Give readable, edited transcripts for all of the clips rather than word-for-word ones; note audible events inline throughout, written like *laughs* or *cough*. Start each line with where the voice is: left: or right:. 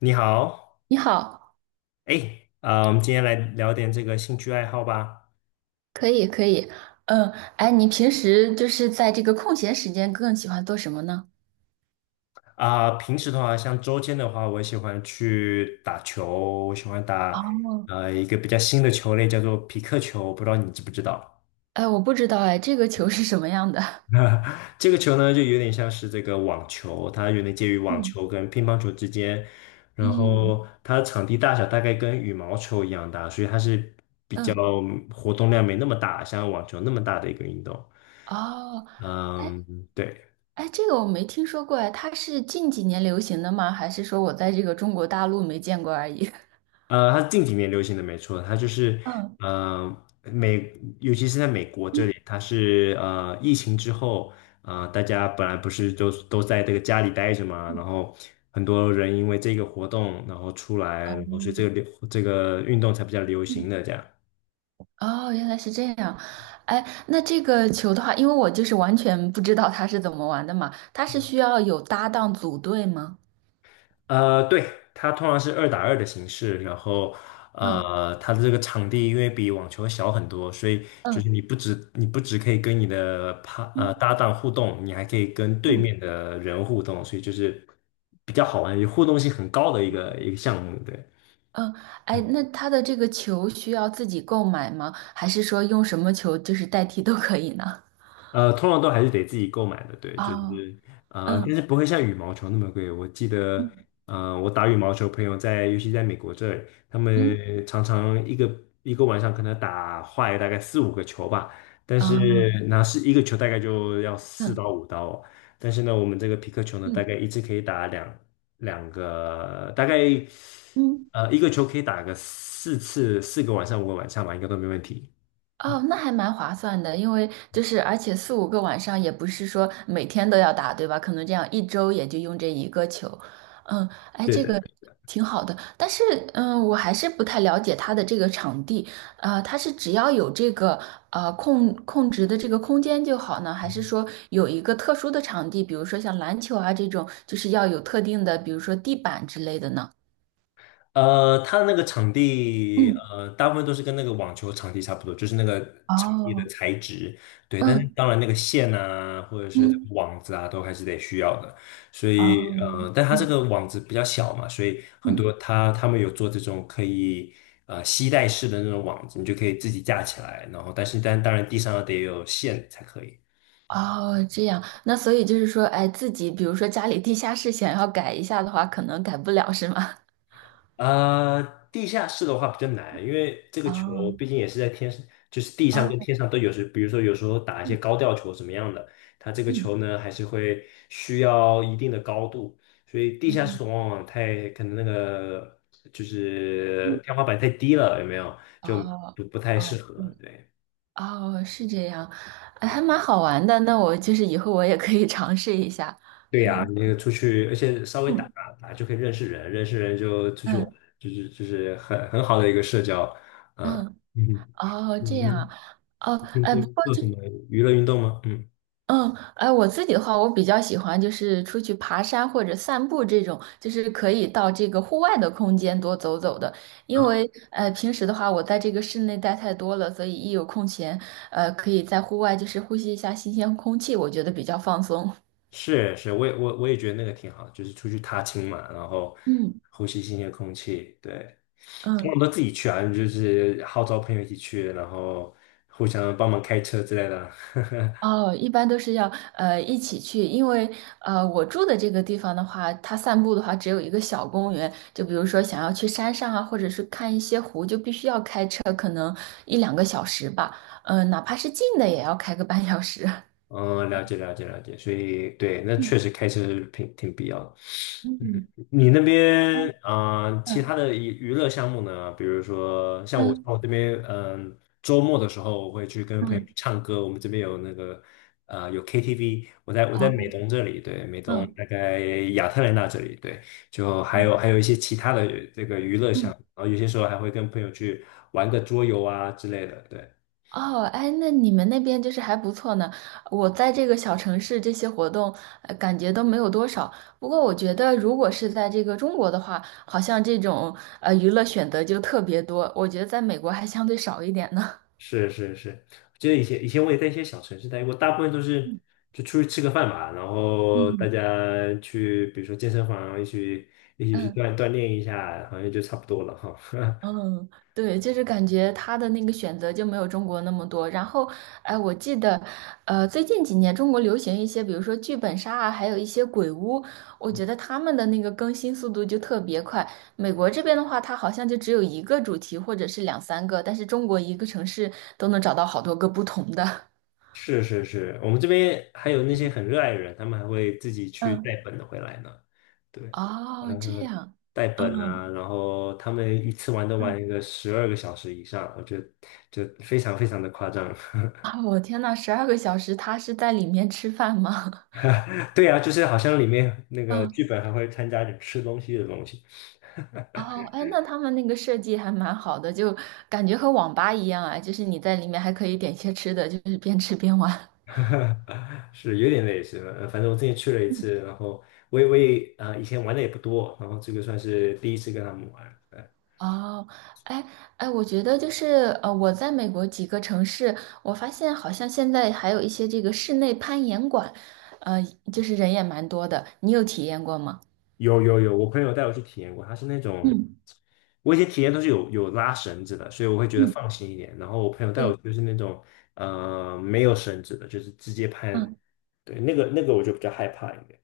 left: 你好，
right: 你好，
left: 哎，啊、我们今天来聊点这个兴趣爱好吧。
right: 可以可以，嗯，哎，你平时就是在这个空闲时间更喜欢做什么呢？
left: 啊、平时的话，像周间的话，我喜欢去打球，我喜欢打
right: 哦，
left: 一个比较新的球类，叫做匹克球，不知道你知不知道？
right: 哎，我不知道，哎，这个球是什么样的？
left: *laughs* 这个球呢，就有点像是这个网球，它有点介于网球跟乒乓球之间，
right: *laughs*
left: 然
right: 嗯
left: 后它的场地大小大概跟羽毛球一样大，所以它是比较
right: 嗯，
left: 活动量没那么大，像网球那么大的一个运动。
right: 哦，
left: 嗯，对。
right: 哎，这个我没听说过，哎，它是近几年流行的吗？还是说我在这个中国大陆没见过而已？*laughs*
left: 它是近几年流行的，没错，它就是
right: 嗯
left: 呃美，尤其是在美国这
right: 嗯
left: 里，它是疫情之后，大家本来不是都在这个家里待着嘛，然
right: 嗯
left: 后很多人因为这个活动，然后出来，然后所以这个流这个运动才比较流
right: 嗯，
left: 行的这样。
right: 哦，原来是这样。哎，那这个球的话，因为我就是完全不知道它是怎么玩的嘛，它是需要有搭档组队吗？
left: 对，它通常是二打二的形式，然后
right: 嗯
left: 它的这个场地因为比网球小很多，所以就是
right: 嗯
left: 你不止可以跟你的
right: 嗯
left: 搭档互动，你还可以跟对
right: 嗯。
left: 面的人互动，所以就是比较好玩，也互动性很高的一个项目，对。
right: 嗯，哎，那他的这个球需要自己购买吗？还是说用什么球就是代替都可以呢？
left: 通常都还是得自己购买的，对，就
right: 啊，
left: 是但是
right: 嗯
left: 不会像羽毛球那么贵。我记得，
right: 嗯
left: 我打羽毛球，朋友在，尤其在美国这里他
right: 嗯，
left: 们常常一个晚上可能打坏大概4、5个球吧，但是
right: 啊，
left: 那是一个球大概就要四
right: 嗯
left: 到五刀哦但是呢，我们这个皮克球呢，大
right: 嗯
left: 概一次可以打两个，大概
right: 嗯。
left: 一个球可以打个4次，4个晚上5个晚上吧，应该都没问题。
right: 哦，那还蛮划算的，因为就是而且四五个晚上也不是说每天都要打，对吧？可能这样一周也就用这一个球，嗯，哎，
left: 对
right: 这
left: 的。
right: 个挺好的。但是，嗯，我还是不太了解它的这个场地，它是只要有这个控制的这个空间就好呢，还是说有一个特殊的场地，比如说像篮球啊这种，就是要有特定的，比如说地板之类的呢？
left: 它的那个场地，
right: 嗯，
left: 大部分都是跟那个网球场地差不多，就是那个场地的
right: 哦，
left: 材质，对。但是
right: 嗯
left: 当然，那个线啊，或者是
right: 嗯，
left: 网子啊，都还是得需要的。所
right: 哦，
left: 以，但它这
right: 嗯
left: 个网子比较小嘛，所以很
right: 嗯。
left: 多他们有做这种可以吸带式的那种网子，你就可以自己架起来。然后，但当然地上得有线才可以。
right: 哦，这样，那所以就是说，哎，自己比如说家里地下室想要改一下的话，可能改不了，是吗？
left: 呃，地下室的话比较难，因为这
right: *laughs*
left: 个球
right: 哦，
left: 毕竟也是在天上，就是地上
right: 哦，
left: 跟天上都有时，比如说有时候打一些
right: 嗯
left: 高吊球怎么样的，它这个
right: 嗯
left: 球呢还是会需要一定的高度，所以地下
right: 嗯
left: 室往往太可能那个就
right: 嗯，
left: 是天花板太低了，有没有？就
right: 哦
left: 不太适
right: 哦，对，
left: 合。对
right: 哦，是这样，哎还蛮好玩的。那我就是以后我也可以尝试一下。
left: 对呀，
right: 嗯
left: 你那个出去，而且稍微打
right: 嗯
left: 打就可以认识人，认识人就出去玩，
right: 嗯
left: 就是很好的一个社交，嗯
right: 嗯，
left: 嗯。*laughs*
right: 哦，这样，
left: 嗯。
right: 哦，
left: 平
right: 哎，
left: 时
right: 不过
left: 做
right: 就
left: 什么娱乐运动吗？嗯
right: 嗯，哎，我自己的话，我比较喜欢就是出去爬山或者散步这种，就是可以到这个户外的空间多走走的。因
left: 啊，
right: 为平时的话，我在这个室内待太多了，所以一有空闲，可以在户外就是呼吸一下新鲜空气，我觉得比较放松。
left: 是是，我也觉得那个挺好，就是出去踏青嘛，然后
right: 嗯
left: 呼吸新鲜空气。对，通
right: 嗯。
left: 常都自己去啊，就是号召朋友一起去，然后互相帮忙开车之类的啊。*laughs*
right: 哦，一般都是要一起去，因为我住的这个地方的话，它散步的话只有一个小公园，就比如说想要去山上啊，或者是看一些湖，就必须要开车，可能一两个小时吧，嗯、哪怕是近的也要开个半小时。
left: 嗯，了解了解了解，所以对，那
right: *laughs* 嗯
left: 确实开车是挺必要的。嗯
right: 嗯
left: 你那边啊、其
right: 嗯
left: 他的娱乐项目呢？比如说像我，像
right: 嗯
left: 我这边，嗯、周末的时候我会去跟
right: 嗯
left: 朋友
right: 嗯。
left: 去唱歌。我们这边有那个呃有 KTV，我在美
right: 哦
left: 东这里，对，美东
right: 嗯
left: 大概亚特兰大这里，对，就还有一些其他的这个娱乐项
right: 嗯
left: 目，然后有些时候还会跟朋友去玩个桌游啊之类的，对。
right: 哦，哎，那你们那边就是还不错呢。我在这个小城市，这些活动，感觉都没有多少。不过我觉得，如果是在这个中国的话，好像这种娱乐选择就特别多。我觉得在美国还相对少一点呢。
left: 是是是，就记得以前我也在一些小城市待过，大部分都是
right: 嗯
left: 就出去吃个饭嘛，然后大
right: 嗯，
left: 家去比如说健身房一起去
right: 嗯。
left: 锻炼一下，好像就差不多了哈。*laughs*
right: 嗯，对，就是感觉他的那个选择就没有中国那么多。然后，哎，我记得，最近几年中国流行一些，比如说剧本杀啊，还有一些鬼屋，我觉得他们的那个更新速度就特别快。美国这边的话，它好像就只有一个主题或者是两三个，但是中国一个城市都能找到好多个不同的
left: 是是是，我们这边还有那些很热爱的人，他们还会自己
right: *laughs*。
left: 去带
right: 嗯，
left: 本的回来呢。对，
right: 哦，这样，
left: 带本啊，
right: 嗯
left: 然后他们一次玩都
right: 嗯，
left: 玩一个12个小时以上，我觉得就非常非常的夸张。
right: 啊，我天呐，12个小时，他是在里面吃饭吗？
left: *laughs* 对啊，就是好像里面那
right: *laughs*
left: 个
right: 嗯。
left: 剧本还会参加点吃东西的东西。
right: 哦，哎，那他们那个设计还蛮好的，就感觉和网吧一样啊，就是你在里面还可以点些吃的，就是边吃边玩。*laughs*
left: *laughs* 是有点类似，反正我之前去了一次，然后我也以前玩的也不多，然后这个算是第一次跟他们玩。呃
right: 哦，哎哎，我觉得就是我在美国几个城市，我发现好像现在还有一些这个室内攀岩馆，呃，就是人也蛮多的，你有体验过吗？
left: 有有有，我朋友带我去体验过，他是那种
right: 嗯
left: 我以前体验都是有拉绳子的，所以我会觉得
right: 嗯，
left: 放心一点。然后我朋友带我
right: 对，
left: 去就是那种没有绳子的，就是直接攀，
right: 嗯。
left: 对，那个我就比较害怕一点。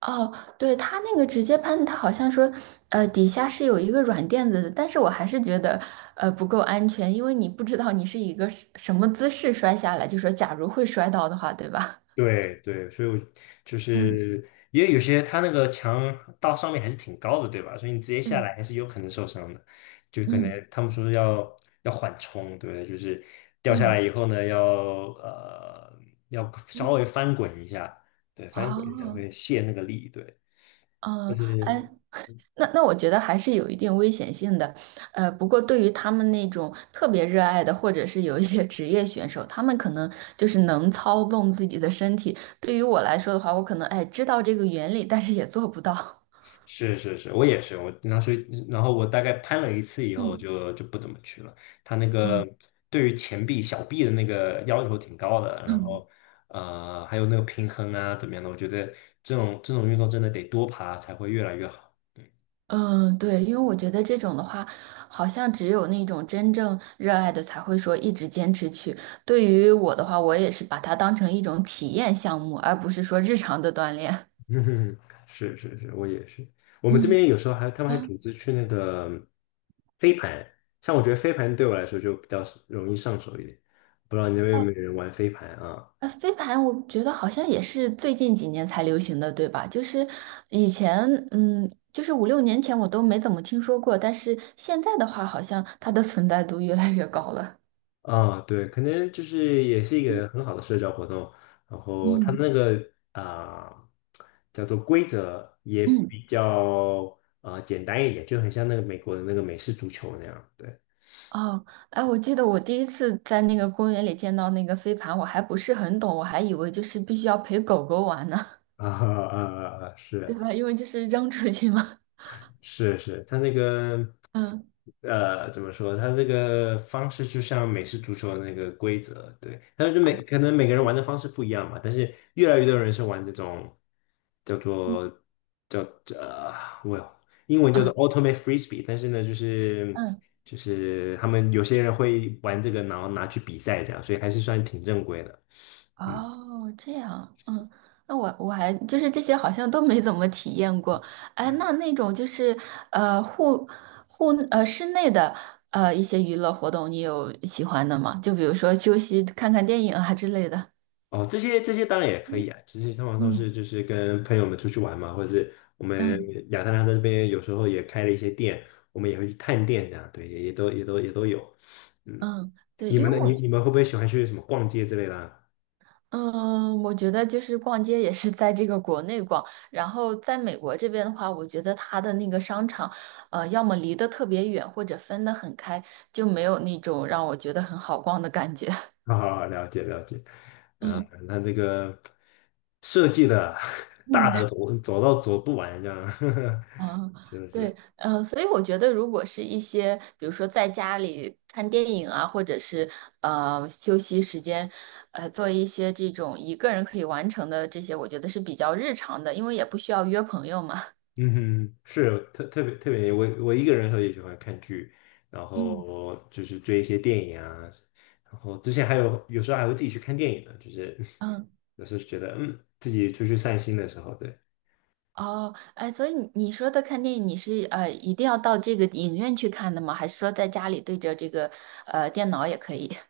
right: 哦，对，它那个直接喷，它好像说，底下是有一个软垫子的，但是我还是觉得，不够安全，因为你不知道你是以一个什么姿势摔下来，就说假如会摔到的话，对吧？
left: 对对，所以我就
right: 嗯，
left: 是因为有些它那个墙到上面还是挺高的，对吧？所以你直接
right: *laughs*
left: 下
right: 对，
left: 来还是有可能受伤的，就可
right: 嗯
left: 能他们说要缓冲，对不对？就是掉下
right: 嗯
left: 来以后呢，要呃稍
right: 嗯，
left: 微翻滚一下，对，翻滚一下
right: 哦，
left: 会泄那个力，对。就
right: 嗯，
left: 是。
right: 哎，那我觉得还是有一定危险性的，不过对于他们那种特别热爱的，或者是有一些职业选手，他们可能就是能操纵自己的身体。对于我来说的话，我可能哎知道这个原理，但是也做不到。
left: 是是是，我也是，我所以然后我大概攀了一次以后
right: 嗯
left: 就不怎么去了。他那个
right: 嗯
left: 对于前臂、小臂的那个要求挺高的，然
right: 嗯，
left: 后还有那个平衡啊怎么样的，我觉得这种运动真的得多爬才会越来越好。
right: 嗯对，因为我觉得这种的话，好像只有那种真正热爱的才会说一直坚持去。对于我的话，我也是把它当成一种体验项目，而不是说日常的锻炼。
left: 嗯，*laughs* 是是是，我也是。我们这
right: 嗯。
left: 边有时候他们还
right: 嗯
left: 组织去那个飞盘，像我觉得飞盘对我来说就比较容易上手一点，不知道你那边有没有人玩飞盘啊？
right: 飞盘我觉得好像也是最近几年才流行的，对吧？就是以前，嗯，就是五六年前我都没怎么听说过，但是现在的话，好像它的存在度越来越高了。
left: 啊，对，可能就是也是一个很好的社交活动，然后它
right: 嗯
left: 那个叫做规则也
right: 嗯
left: 比较简单一点，就很像那个美国的那个美式足球那样，对
right: 哦，哎，我记得我第一次在那个公园里见到那个飞盘，我还不是很懂，我还以为就是必须要陪狗狗玩呢，
left: *laughs* 啊啊啊，啊
right: *laughs* 对
left: 是
right: 吧？因为就是扔出去嘛。
left: 是是，他那个
right: 嗯
left: 怎么说？它这个方式就像美式足球的那个规则，对。但是可能每个人玩的方式不一样嘛，但是越来越多人是玩这种叫
right: 嗯，
left: 做叫呃，我英文叫做
right: 啊
left: ultimate frisbee，但是呢，就是
right: 嗯。
left: 就是他们有些人会玩这个，然后拿去比赛这样，所以还是算挺正规的。嗯。
right: 哦，这样，嗯，那我我还就是这些好像都没怎么体验过。哎，那种就是呃户户呃室内的一些娱乐活动，你有喜欢的吗？就比如说休息、看看电影啊之类的。
left: 哦，这些当然也可以啊，这些通常都是
right: 嗯
left: 就是跟朋友们出去玩嘛，或者是我们
right: 嗯
left: 亚特兰大这边有时候也开了一些店，我们也会去探店这样，对，也都有。嗯，
right: 嗯，对，
left: 你
right: 因
left: 们
right: 为
left: 呢？你你们会不会喜欢去什么逛街之类的啊？
right: 我觉得就是逛街也是在这个国内逛，然后在美国这边的话，我觉得它的那个商场，要么离得特别远，或者分得很开，就没有那种让我觉得很好逛的感觉。*laughs*
left: *laughs* 好好好，了解了解。啊，
right: 嗯
left: 那这个设计的 *laughs* 大的
right: 嗯。
left: 走走到走不完这样，
right: 啊，
left: *laughs* 是不是？
right: 对，嗯，所以我觉得，如果是一些，比如说在家里看电影啊，或者是休息时间，做一些这种一个人可以完成的这些，我觉得是比较日常的，因为也不需要约朋友嘛。
left: 嗯哼，是特别特别，我一个人的时候也喜欢看剧，然
right: 嗯
left: 后就是追一些电影啊，然后之前还有时候还会自己去看电影呢，就是
right: 嗯。
left: 有时候觉得自己出去散心的时候，对，
right: 哦，哎，所以你说的看电影，你是一定要到这个影院去看的吗？还是说在家里对着这个电脑也可以？*laughs*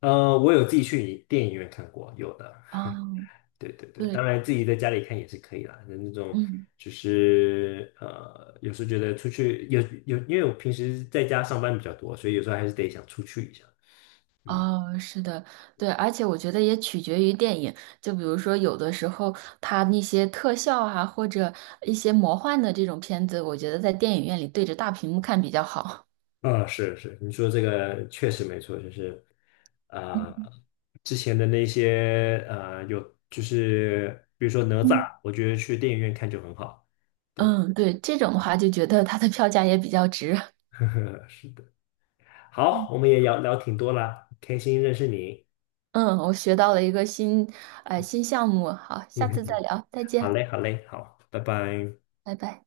left: 我有自己去电影院看过，有的，
right: 哦，
left: 对对对，
right: 对，
left: 当然自己在家里看也是可以啦，那种
right: 嗯，
left: 就是有时候觉得出去有，因为我平时在家上班比较多，所以有时候还是得想出去一下，嗯。
right: 哦，是的，对，而且我觉得也取决于电影，就比如说有的时候它那些特效啊，或者一些魔幻的这种片子，我觉得在电影院里对着大屏幕看比较好。
left: 嗯，是是，你说这个确实没错，就是啊、呃之前的那些，就是比如说哪
right: 嗯，
left: 吒，我觉得去电影院看就很好。
right: 嗯，对，这种的话就觉得它的票价也比较值。
left: *laughs* 是的，好，我们也聊聊挺多啦，开心认识你。
right: 嗯，我学到了一个新项目。好，下
left: *laughs*
right: 次再聊，再
left: 好
right: 见，
left: 嘞，好嘞，好，拜拜。
right: 拜拜。